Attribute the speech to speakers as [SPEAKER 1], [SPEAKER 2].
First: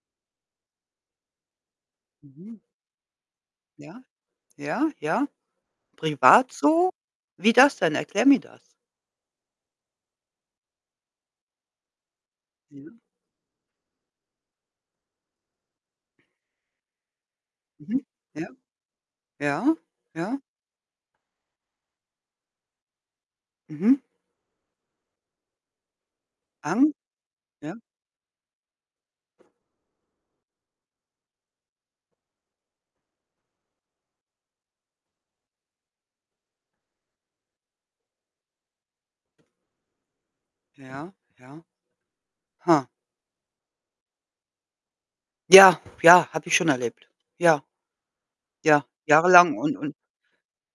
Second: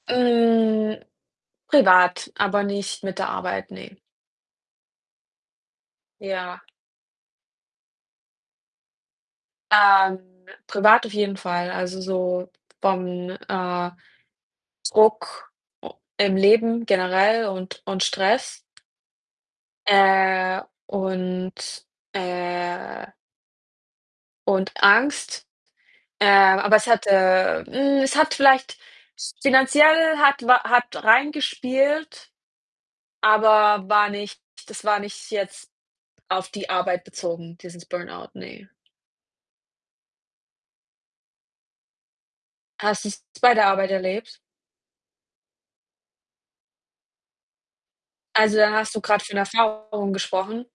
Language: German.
[SPEAKER 1] Hm, privat,
[SPEAKER 2] Mhm.
[SPEAKER 1] aber nicht mit der Arbeit, ne.
[SPEAKER 2] Ja, ja, ja. Privat
[SPEAKER 1] Ja.
[SPEAKER 2] so? Wie das denn? Erklär mir das.
[SPEAKER 1] Ähm, privat auf jeden Fall. Also, so
[SPEAKER 2] Ja.
[SPEAKER 1] vom, äh, Druck u im Leben generell und und
[SPEAKER 2] Mhm. Ja.
[SPEAKER 1] Stress
[SPEAKER 2] Ja, ja.
[SPEAKER 1] äh, und, äh
[SPEAKER 2] Mhm.
[SPEAKER 1] und Angst. Ähm, aber es
[SPEAKER 2] Ang
[SPEAKER 1] hat äh,
[SPEAKER 2] Ja.
[SPEAKER 1] hm, es hat vielleicht s finanziell hat wa hat reingespielt, aber war nicht das war nicht jetzt auf die Arbeit bezogen, dieses Burnout, ne.
[SPEAKER 2] Ja, ja. Ha.
[SPEAKER 1] Hast du's bei der Arbeit erlebt?
[SPEAKER 2] Ja, ja, habe ich schon erlebt. Ja.
[SPEAKER 1] Also, dann
[SPEAKER 2] Ja,
[SPEAKER 1] hast du grad von
[SPEAKER 2] jahrelang und und
[SPEAKER 1] Erfahrung gesprochen?